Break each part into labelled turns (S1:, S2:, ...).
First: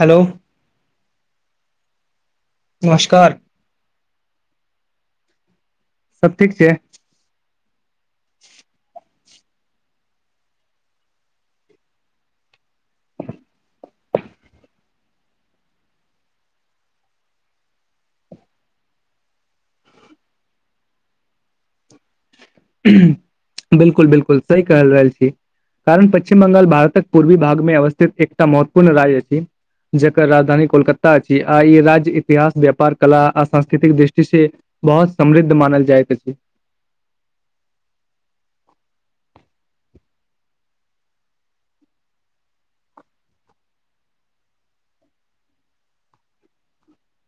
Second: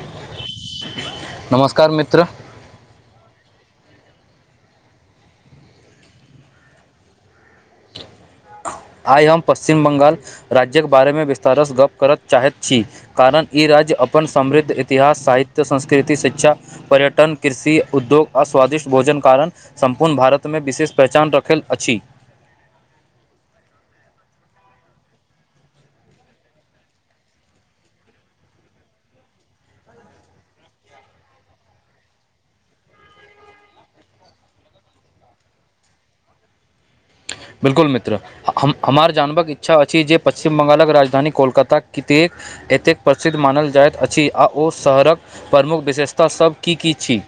S1: hello
S2: कर मित्र
S1: नमस्कार सब ठीक छै
S2: आइ हम पश्चिम बंगाल राज्यक बारेमे विस्तारसँ गप करत चाहैत छी कारण ई राज्य अपन समृद्ध इतिहास साहित्य संस्कृति शिक्षा पर्यटन कृषि उद्योग आ स्वादिष्ट भोजन कारण सम्पूर्ण भारतमे विशेष पहचान रखल अछि
S1: बिलकुल बिलकुल सही कहल रहल छी कारण पश्चिम बंगाल भारतक पूर्वी भागमे अवस्थित एकटा महत्वपूर्ण राज्य छी जकर राजधानी कोलकाता अछि आ ई राज्य इतिहास व्यापार कला आ सांस्कृतिक दृष्टिसँ बहुत समृद्ध मानल जाइत अछि
S2: बिल्कुल मित्र हमार जानवक इच्छा अछि जे पश्चिम बंगालक राजधानी कोलकता कते एतेक प्रसिद्ध मानल जाइत अछि आ ओ शहरक प्रमुख विशेषतासभ की की छी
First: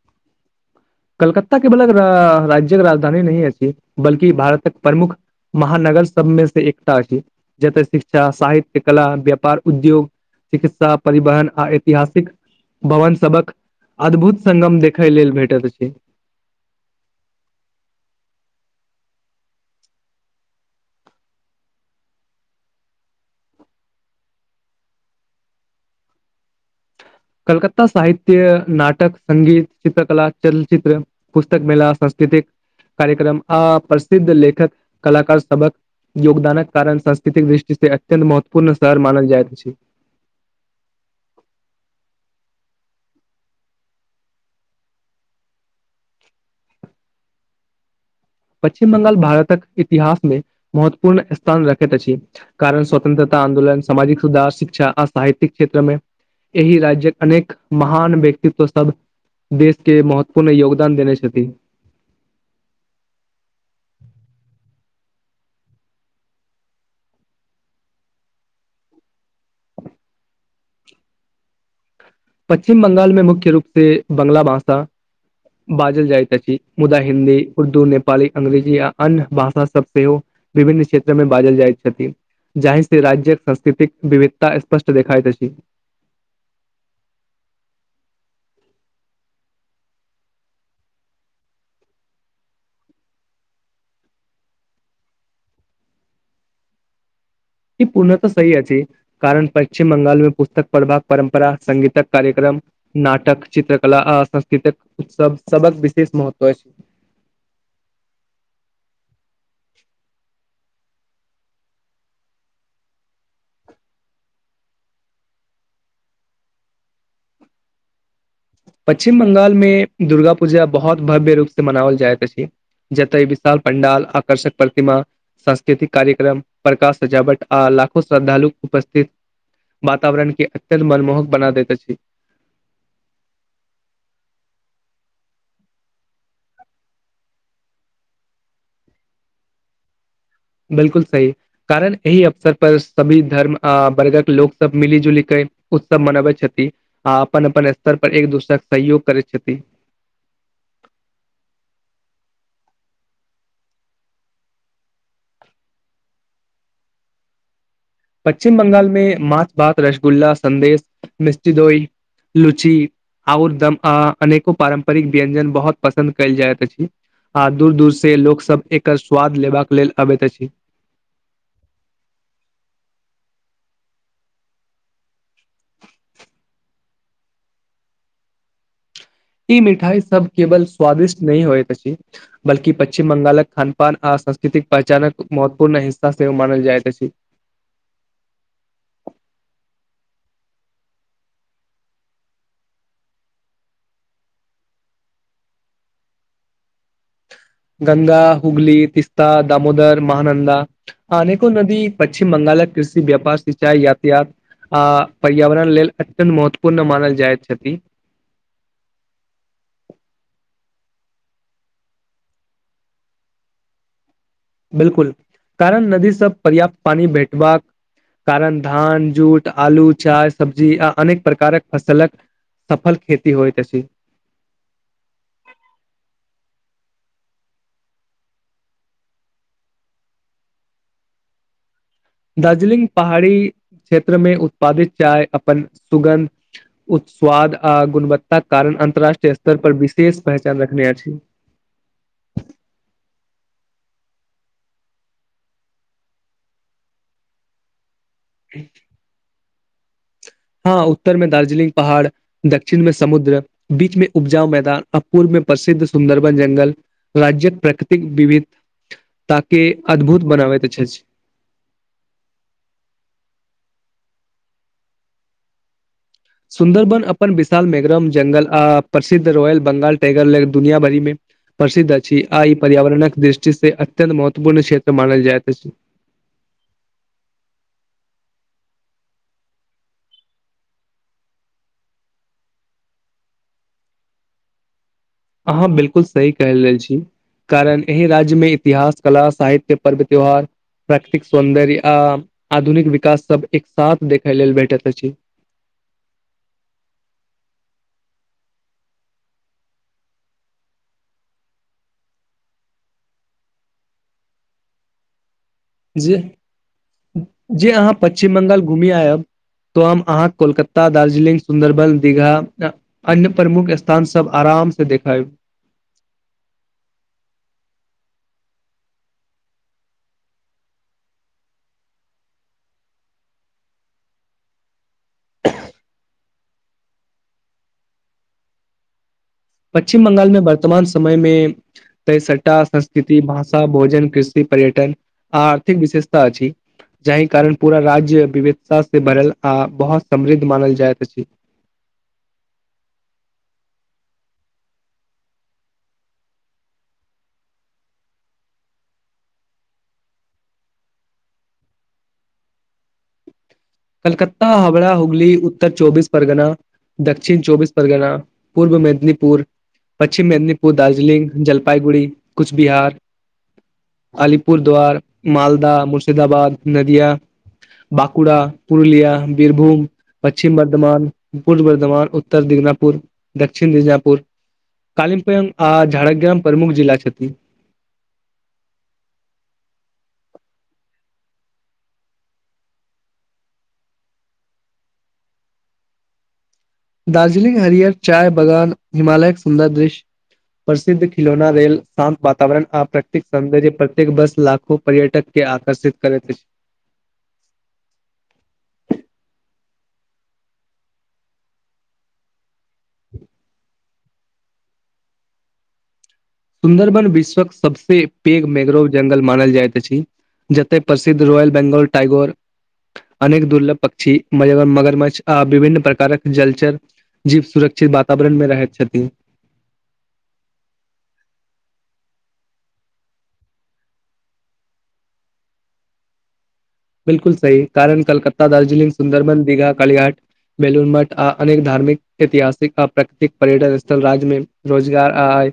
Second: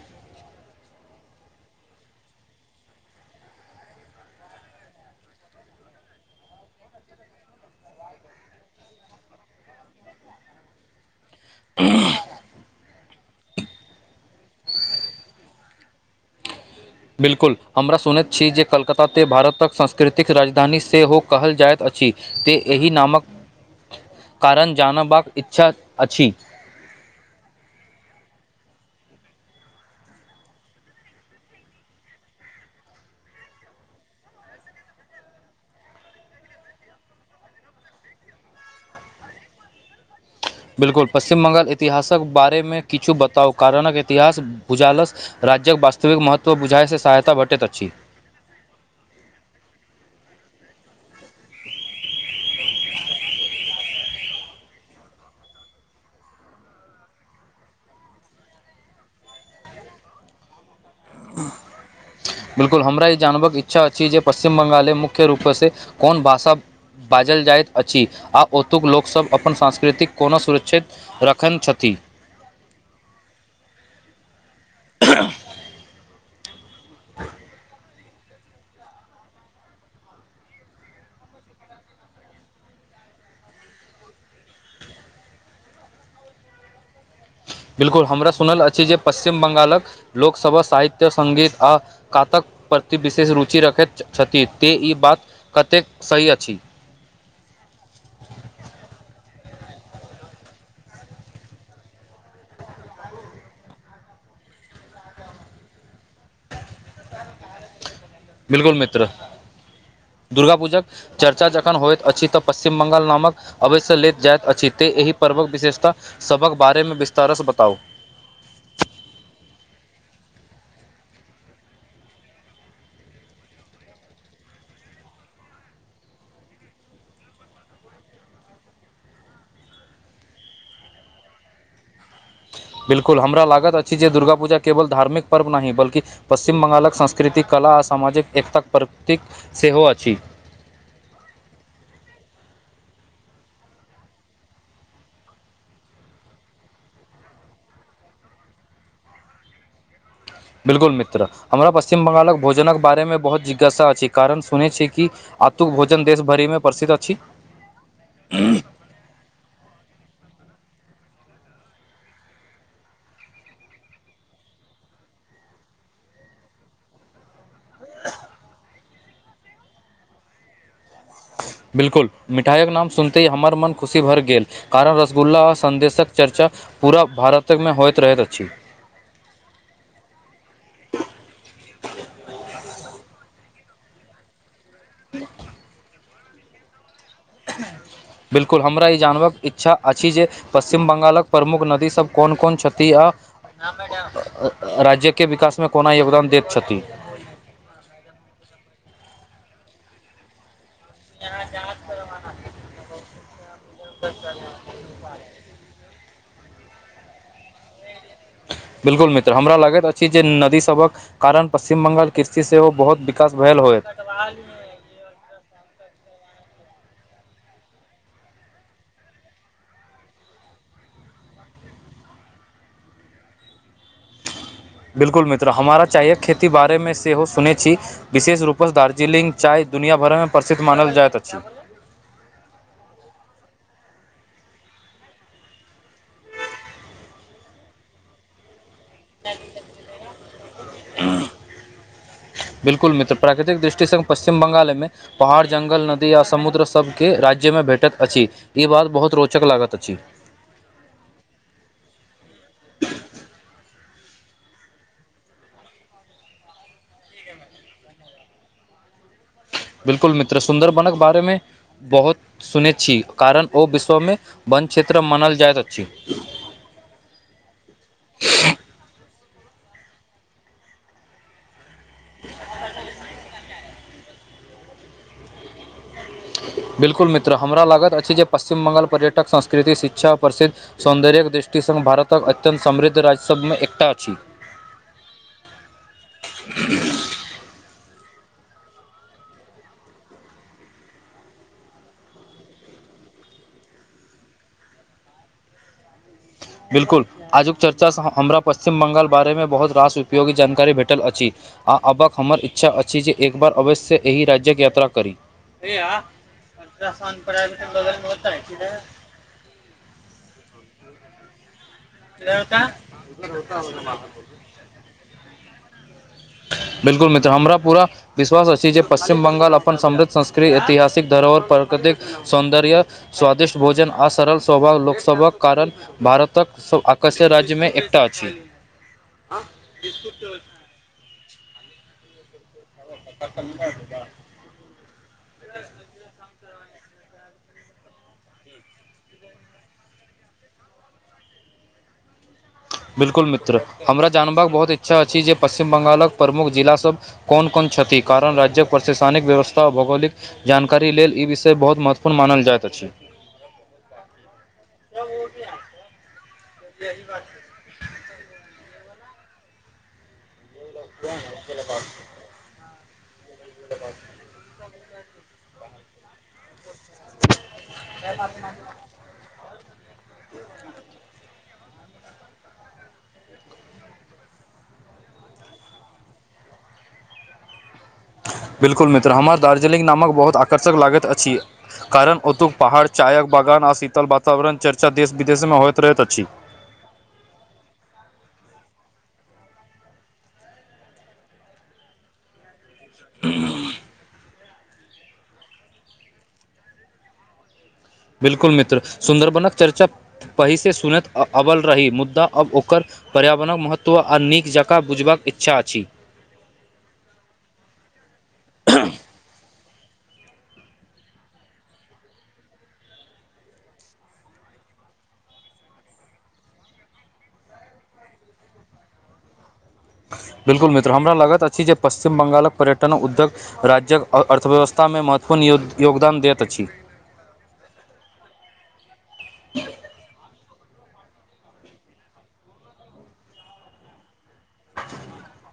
S1: कलकत्ता केवल राज्यक राजधानी नहि अछि बल्कि भारतक प्रमुख महानगर सबमे से एकता अछि जतय शिक्षा साहित्य कला व्यापार उद्योग चिकित्सा परिवहन आ ऐतिहासिक भवन सभक अद्भुत संगम देखय लेल भेटैत अछि छी
S2: बिल्कुल हमरा सुनैत छी जे कलकता तऽ भारतक सांस्कृतिक राजधानी सेहो कहल जाइत अछि छि तऽ एहि नामक कारण जानबाक इच्छा अछि
S1: कलकता साहित्य नाटक संगीत चित्रकला चलचित्र पुस्तक मेला संस् कृतिक कार्यक्रम आ प्रसिद्ध लेखक कलाकार सबक योगदानक कारण सांस्कृतिक दृष्टिसँ अत्यन्त महत्वपूर्ण शहर मानल जाइत अछि
S2: बिलकुल पश्चिम बंगाल एतिहासक बारेमे किछु बताउ कारणक इतिहास भुजालस रह राज्यक वास्तविक महत्व बुझाइ से सहायता भटैत अछि
S1: पश्चिम बंगाल भारतक इतिहासमे महत्वपूर्ण स्थान रखैत अछि कारण स्वतंत्रता आन्दोलन सामाजिक सुधार शिक्षा आ साहित्यिक क्षेत्रमे एहि राज्य्यक अनेक महान व्यक्तित्व सब देशके महत्वपूर्ण योग
S2: बिलकुल हमरा ई जानबक इच्छा अछि जे पश्चिम बंगालमे मुख्य रूपसँ कोन भाषा बाजल जाइत अछि आ ओतुक लोकसभ अपन संस्कृतिक कोना सुरक्षित रखैन छथि
S1: पश्चिम बंगाल मे मुख्य रूप से बांगला भाषा बाजल जाइत अछि मुदा हिन्दी उर्दू नेपाली अंग्रेजी आ अन्य भाषा सभ सेहो विभिन्न क्षेत्रमे बाजल जाइत छथि जाहिसँ राज्यक संस्कृतिक विविधता स्पष्ट देखाइत अछि
S2: [unintelligible] बिल्कुल हमरा सुनल अछि जे पश्चिम बंगालक लोकसभा साहित्य सङ्गीत आ कातक प्रति विशेष रुचि रखैत छथि ते ई बात कतेक सही अछि [unintelligible]
S1: ई पूर्णःत सही अछि कारण पश्चिम बंगाल मे पुस्तक प्रभाक परम्परा संगीत कार्यक्रम नाटक चित्रकला आ संस्कृतिक उत्सव सबक विशेष महत्व छै
S2: बिलकुल मित्र दुर्गा पूजाक चर्चा जखन होइत अछि तऽ पश्चिम बंगाल नामक अवश्य लैत जाइत अछि एहि पर्वक विशेषता सभक बारेमे विस्तारसँ बताउ
S1: पश्चिम बंगाल मे दुर्गा पूजा बहुत भव्य रूप से मनाओल जाइत अछि जतय विशाल पंडाल आकर्षक प्रतिमा सांस्कृतिक कार्यक्रम प्रकाश सजावट आ लाखो श्रद्धालु उपस्थित वातावरणके अत्यन्त मनमोहक बना दैत अछि
S2: बिल्कुल हमरा लागत अछि जे दुर्गाापूजा केवल धार्मिक पर्व नहि बलकि पश्चिम बंगालक संस्कृतिक क कला आ सामाजिक एकताक प्रकतिक सेहो अछि
S1: बिलकुल सही कारण एहि अवसर पर सभी धर्म आ वर्गक लोक सब मिली जुली कर उत्सव मनबै छथि आ अपन अपन स्तर पर एक दोसरा के सहयोग करै छथि
S2: [inaudible] बिलकुल मित्र हमरा पश्चिम बंगालक भोजनक बारेमे बहुत जिज्ञासा अछि कारण सुनै छी कि आतुक भोजन देश भरि मे प्रसिद्ध अछि
S1: पश्चिम बंगाल मे माछ भात रसगुल्ला संदेश मिस्टिदोई लुची आओर दम अ अनेको पारम्परिक व्यंजन बहुत पसन्द कयल जाइत अछि आ दूर दूरसँ लोकसभ एकर स्वाद लेबाक लेल अबैत अछि
S2: बिल्कुल मिठाईक नाम सुनते हमर मन खुशी भर गेल कारण रसगुल्ला आ संन्देशक चर्चा पूरा भारतमे होइत रहैत अछि
S1: ई मिठाई सब केवल स्वादिष्ट नहि होयत अछि बलकि पश्चिम बंगालक खान अपन आ संस्कृतिक पहचानक महत्वपूर्ण हिस्सा से मानल जाइत अछि
S2: ह बिल्कुल हमरा ई जानबाक इच्छा अछि जे पश्चिम बंगालक प्रमुख नदीसभ कोन कोन क्षति आ राज्यके विकासमे कोना योगदान दैत छथि
S1: ता दामोदर महानन्दा आनेको नदी पश्चिम बंगालक कृषि व्यापार सिंचाई यातयात आ पर्यावरण लेल अत्यन्त महत्वपूर्ण मानल जाइत छथि
S2: [inaudible] बिल्कुल मित्र हमरा लागैत अछि जे नदी सबक कारण पश्चछिम बंगाल कृषि सेहो बहुत विकास भेल होय कब [inaudible]
S1: बिलकुल कारण नदीसँ पर्याप्त पानी भेटबाक कारण धान जूट आलू चाय सब्जी आ अनेक प्रकारक फसलक सफल खेती होय तस
S2: बिल्कुल मित्र हमारा चायक खेती बारेमे सेहो सुनैत छी विशेष रूपसँ दार्जिलिंग चाय दुनिया भरमे प्रसिद्ध मानल जाइत अछि
S1: दार्जिलिंग पहाड़ी क्षेत्र मे उत्पादित चाय अपन सुगन्ध उ स्वाद आ गुणवत्ता कारण अन्तर्राष्ट्रीय स्तर पर विशेष पहचान रखने अछि
S2: बिलकुल मित्र प्राकृतिक दृष्टिसँ पश्चिम बंगालमे पहाड़ जंगल नदी आ समुद्र सभके राज्यमे भेटैत अछि ई बात बहुत रोचक लागत अछि
S1: हँ उत्तर मे दार्जिलिंग पहाड़ दक्षिण मे समुद्र बीच मे उपजाउ मैदान अपूुर में प्रसिद्ध सुन्दरबन जंगल राज्य्यक प्राकृतिक विविध ताकि
S2: बिलकुल मित्र सुन्दर बनक बारे मे बहुत सुनेै छी कारण ओ विश्व मे वन क्षेत्र मानल जाइत अछि
S1: सुन्दरबन अपन विशाल मेघरम जंगल आ प्रिद्ध रॉयल बंगाल टाइगर लेग दुनिया भरि मे प्रसिद्ध अछि आ ई पर्यावरणक दृष्टिसँ से अत्यन्त महत्वपूर्ण क्षेत्र मानल जाइतइत छै
S2: बिल्कुल मित्र हमरा लागत अछि जे पश्चिम बंगाल पर्यटक संस्कृति शिक्षा प्रिद्ध सौन्दर्य्यक दृष्टि श्यक्तिसङघ भारतक अत्यन् समृद्ध राज्य सभमे एकटा अछि
S1: अहाँ बिलकुल सही कह रहल छी कारण एहि राज्य राज्य मे इतिहास कला साहित्य पर्व त्यौहार प्राकृतिक सौन्दर्य आ आधुनिक विकास सब एक साथ देखै लेल भेटैत अछि
S2: आ [inaudible] बिलकुल आजुक चर्चासँ हमरा पश्चिम ब्ंगाल बारेमे बहुत रास उपयोगी जानकारी भेटल अछि आ अबक हमर इच्छा अछि जे एक बार अवश्य एहि राज्यक यात्रा करी हय
S1: जे
S2: अलट्रासाउंड प
S1: जे अहाँ
S2: बगलमे
S1: पश्चिम
S2: रह
S1: बंगाल
S2: छी त [inaudible]
S1: घूमि आयब तो हम अहाँ कोलक दार्जिलिंग सुन्दरबन दीघा अन्य प्रमुख स्थान सब आराम से देखब
S2: [inaudible] बिल्कुल मित्र हमरा पूरा विश्वास अछि जे पश्चिम बंगाल अपन समृद्ध संस्कृति ऐतिहासिक धरोहर पर अधिक सौन्दर्य स्वादिष्ट भोजन आ सरल स्वभाव लोकसभक कारण भारतक स्व आकाशे राज्यमे एकटा अछि
S1: पश्चिम बंगालमे वर्तमान समय मे तसटा स्थित भाषा भोजन कृषि पर्यटन आ आर्थिक विशेषता अछि जाहि कारण पूरा राज्य विविधताँ भरल आ बहुत समृद्ध मानल जाइत अछि
S2: [inaudible] बिल्कुल मित्र हमरा जानबाक बहुत इच्छा अछि जे पश्चिम बंगालक प्रमुख जिलासभ कोन कोन छथि कारण राज्यक प्रशासनिक व्यवस्था आ भौगोलिक जानकारी लेल ई विषय बहुत महत्वपूर्ण मानल जाइत अछि ह [inaudible]
S1: कलकत्ता हावड़ा हुगली उत्तर चौबीस परगना दक्षिण चौबीस परगना पूर्व मेदनीपुर पश्चिम मेदनीपुर ओ दार्जिलिंग जलपाइगुड़ी कुछ बिहार अलिपुरद्वार मालदाह मुर्शिदाबाद नदिया बाँकुड़ा वीरभूम पश्चिम बर्धमान पूर्व बर्धमान उत्तर दिजनापुर दक्षिण दिजनापुर कालीमपुर आ झड़ग्राम प्रमुख जिला छथि
S2: बिल्कुल मित्र हमर दार्जिलिंग नामक बहुत आकर्षक लागैत अछि कारण ओतुक पहाड़ चायक बागान आ शीतल वातावरण चर्चा देश विदेशमे होइत रहैत अछि
S1: दार्जिलिंग हरिहर चाय बगान हिमालयके सुन्दर दृश्य प्रसिद्ध खिलौना रेल शान्त वातावरण आ प्रतेक सौन्दर्य प्रत्येक बस लाखो पर्यटक के आकर्षित करैत अछि
S2: बिल्कुल मित्र सुन्दरबनक चर्चा पहिसँ सुनैत अबल रही मुद्दा अब ओकर पर्यावरणक महत्व तो आ नीक जकाँ बुझबाक इच्छा अछि
S1: सुन्दरबन विश्वक सबसँ पेघ मैग्रोव जंगल मानल जायत छी जते प्रसिद्ध रॉयल बेंगौल टाइगोर अनेक दुर्लभ पक्षी मगरम्छ आ विभिन्न प्रकारक जलचर जीव सुरक्षित वातावरणमे रहैत छथिन
S2: ह [inaudible] बिल्कुल मित्र हमरा लागत अछि जे पश्चिम बंगालक पर्यटन उद्योग राज्य्यक अर्थव्यवस्था मे महत्वपूर्ण योगदान दैत अछि
S1: बिलकुल सही कारण कलकत्ता दार्जिलिंग सुंन्दरबन दीघा कलिघाट बेलूर मठ आ अनेक धार्मिक ऐतिहासिक आ प्राकृतिक पर्यटन स्थल राज्य मे रोजगार आय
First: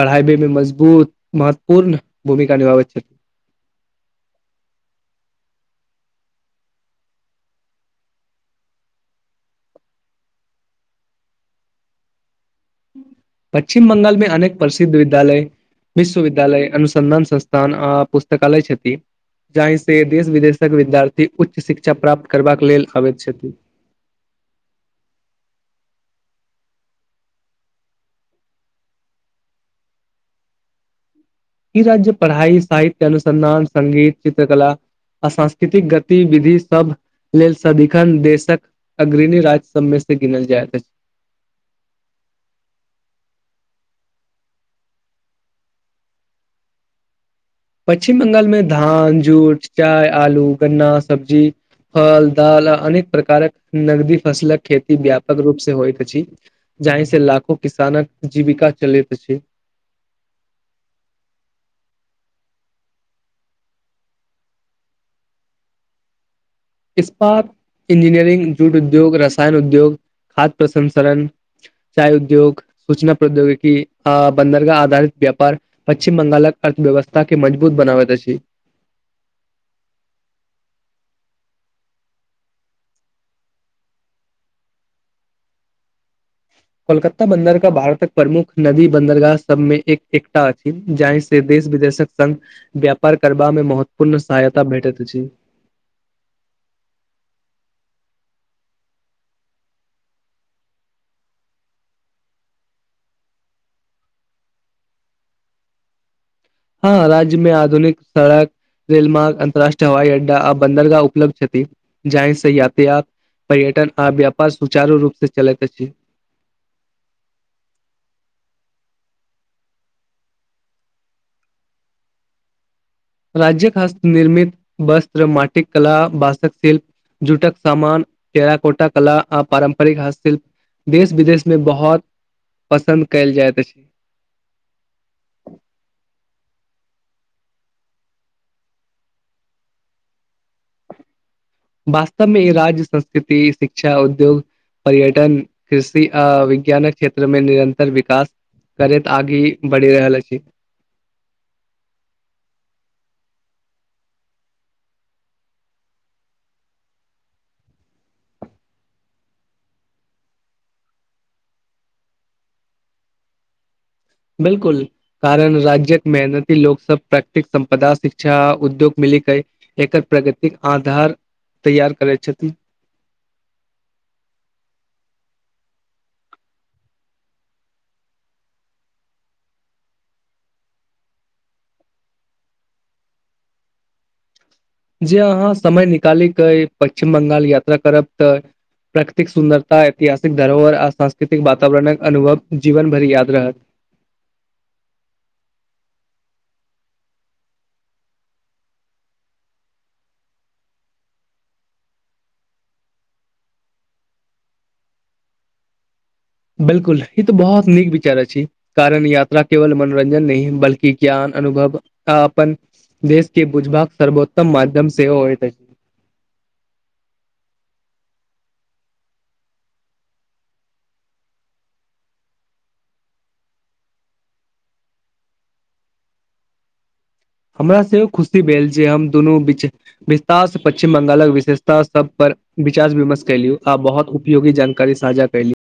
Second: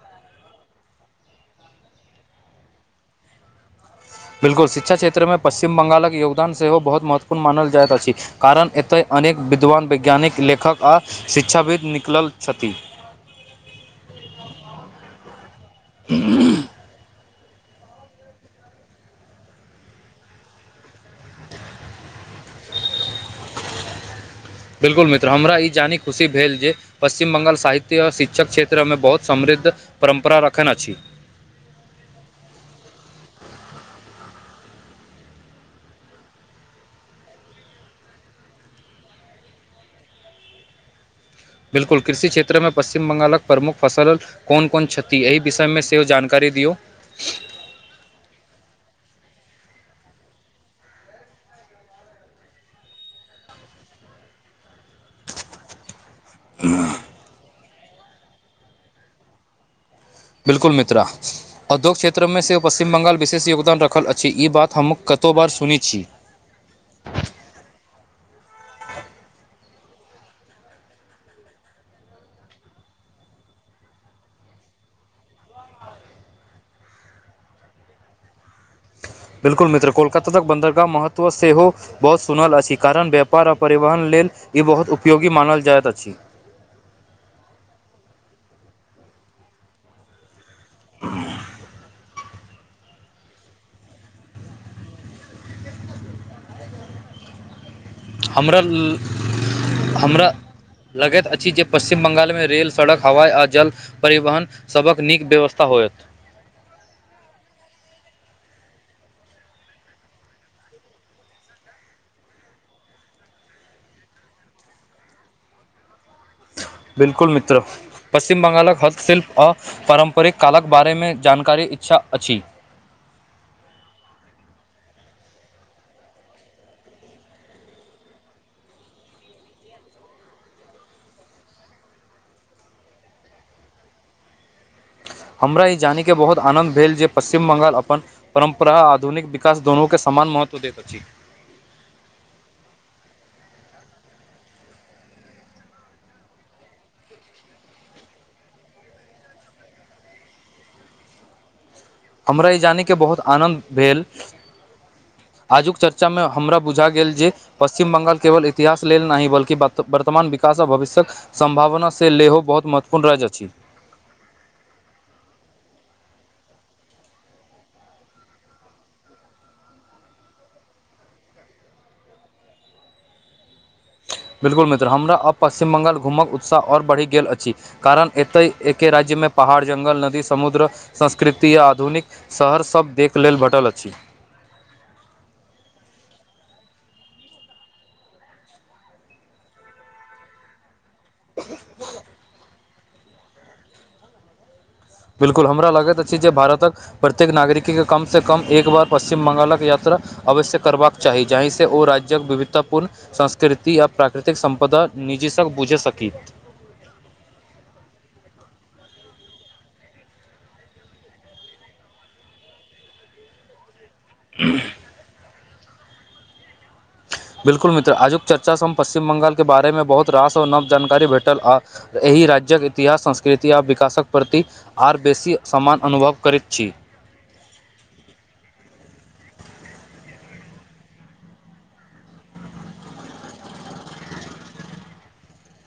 S1: बढ़ाबे मे मजबूत महत्वपूर्ण भूमिका निभाबैत छथि
S2: [inaudible] बिल्कुल शिक्षा क्षेत्र मे पश्चिम बंगालक योगदान सेहो बहुत महत्वपूर्ण मानल जाइत अछि कारण एतय अनेक विद्वान वैज्ञानिक लेखक आ शिक्षाविद निकलल छथि
S1: पश्चिम बंगाल मे अनेक प्रसिद्ध विद्यालय विश्वविद्यालय अनुसन्धान संस्था पुस्तकालय छथि जाहिसँ देश विदेशक विद्यार्थी उच्च शिक्षा प्राप्त करबाक लेल आबैत छथि
S2: [inaudible] बिलकुल मित्र हमरा ई जानी खुशी भेल जे पश्चिम बंगाल साहित्य आ शिक्षक क्षेत्रमे बहुत समृद्ध परम्परा रखने अछि
S1: ई राज्य पढ़ाइ साहित्य अनुसन्धान सगीत चित्रकला अ सांस्कृतिक गतिविधि सब लेल सदिखन देशक अग्रणी राज्य सभमे से गिनल जाइत अछि
S2: बिलकुल कृषि क्षेत्र मे पश्चिम बंगालक प्रमुख फसल कोन कोन क्षति एहि विषय मे सेहो जानकारी दे दियौ
S1: पश्चिम बंगालमे धान जूट चाय आलू गन्ना सब्जी फल दाल अनेक प्रकारक नगदी फसल खेती व्यापक रूप से होइत अछि जाहि से लाखो किसानक जीविका चलैत अछि
S2: बिलकुल मित्र उद्योगिक क्षेत्रमे सेहो पश्चिम बङ्ंगाल विशेष योगदान रखल अछि ई बात हम कतहु बार सुनैत छी
S1: इस्पात इंजीनियरिंग जूट उद्योग रसायन उद्योग खाद्य प्रसंसण चाय उद्योग सूचना प्रौद्योगिकी आ बन्दरगाह आधारित व्यापार पश्चिम बंगालक अर्थव्यवस्था के मजबूत बनाबैत छै
S2: ह [inaudible] बिलकुल मित्र कोलकाता तक बन्दरगाह महत्व सेहो बहुत सुनल असी कारण व्यापार आ परिवहन लेल ई बहुत उपयोगी मानल जाइत अछि
S1: कोलकाता बंन्दरगाह भारतक प्रमुख नदी बंन्दरगाह सबमे एक एक थि जाहि से देश विदेशक संग व्यापार करबामे महत्वपूर्ण सहायता भेटैत अछि
S2: हमरा हमरा लगैत अछि जे पश्चिम बंगाल मे रेल सड़क हवाई आ जल परिवहन सभक नीक व्यवस्था हो होयत
S1: हँ राज्यमे आधुनिक सड़क रेल मर्ग अन्तरराष्ट्रीय हवई अड्डा आ बन्दरगाह उलब्ध जाहि स यातयात पर्यटन आ व्यापार सुचारू रूपसँ चलैत अछि
S2: बिलकुल मित्र पश्चिम बंगालक हस्तशिल्प आ पारंपरिक कालक बारेमे जानकारी इच्छा अछि
S1: राज्य खास्त निर्मित वस्त्र माटिक कला बासक शिल्प झूटक सामान पेरा कोटा कला आ पारम्परिक हस्तश्प देश विदेशमे बहुत पसन्द कयल जाइत अछि
S2: [unintelligible] हमरा ई जानी के बहुत आनंन्द भेल जे पश्चिम बंगाल अपन परम्परा आधुनिक विकास दोनू के सम समान महत्व दैत छी
S1: वास्तवमे ई राज्य संस्कृति शिक्षा उद्योग पर्यटन कृषि आ विज्ञानक क्षेत्रमे निरन्तर विकास करेत आगे बढ़ि रहल अछि
S2: हमरा ई जानयके बहुत आनन्द भेल आजुक चर्चा मे हमरा बुझा गेल जे पश्चिम बंगाल केवल इतिहास लेल नहि बल्कि वर्तमान विकास आ भविष्यक सम्भावना से लेहो बहुत महत्वपूर्ण राज्य अछि
S1: बिलकुल कारण राज्य्यक मेहनती लोक सब प्रकृिक संपदा शिक्षा उद्योग मिल एकर प्रगतिक आधार तैयार करैत छथिन
S2: [unintelligible] बिल्कुल मित्र हमरा अब पश्चिम बंगाल घूमक उत्साह ओर बढ़ि गेल अछि कारण एते एके राज्य मे पहाड़ जंगल नदी समुद्र संस्कृति आ आधुनिक शहर सभ देख लेल भेटल अछि [inaudible]
S1: जे अहाँ समय निकालैकेइ पश्चिम बंगाल यात्रा करब तऽ प्राकृतिक सुन्दरता ऐतिहासिक धरोहर सांस्कृतिक वातावरणक अनुभव जीवन भरि याद रहत
S2: बिल्कुल हमरा लगैत अछि जे भारतक प्रत्येक नागरिक के कम से कम एक बार पश्चिम बंगालक याता अवश्य करबाक चाही जाहिसँ ओ राज्य्यक विविधतापूर्ण संस्कृति आ प्राकृतिक संपदा निजसँक बुझे सकी
S1: बिलकुल ई तो बहुत नीक विचार अछि कारण यात्रा केवल मनोरंजन नहि बल्की ज्ञान अनुभव आ अपन देशके बुझभाक सर्वोत्तम माध्यम सेव होइ त
S2: बिल्कुल मित्र आजुक चर्चाँ हम पश्चिम बंगाल के बारे मे बहुत रास आओर नव जानकारी भेटल आ एहि एहि राज्यक इतिहास संस्कृति ओ विकासक प्रति आर बेसी समान अनुभव करैत छी
S1: हमरा सेहो खुशी भेल जे हम दुनू विच विस्तार से पश्चिम बंगालक विशेषता सभ पर विचार विमर्श कलिय आब बहुत उपयोगी जानकारी साझा कली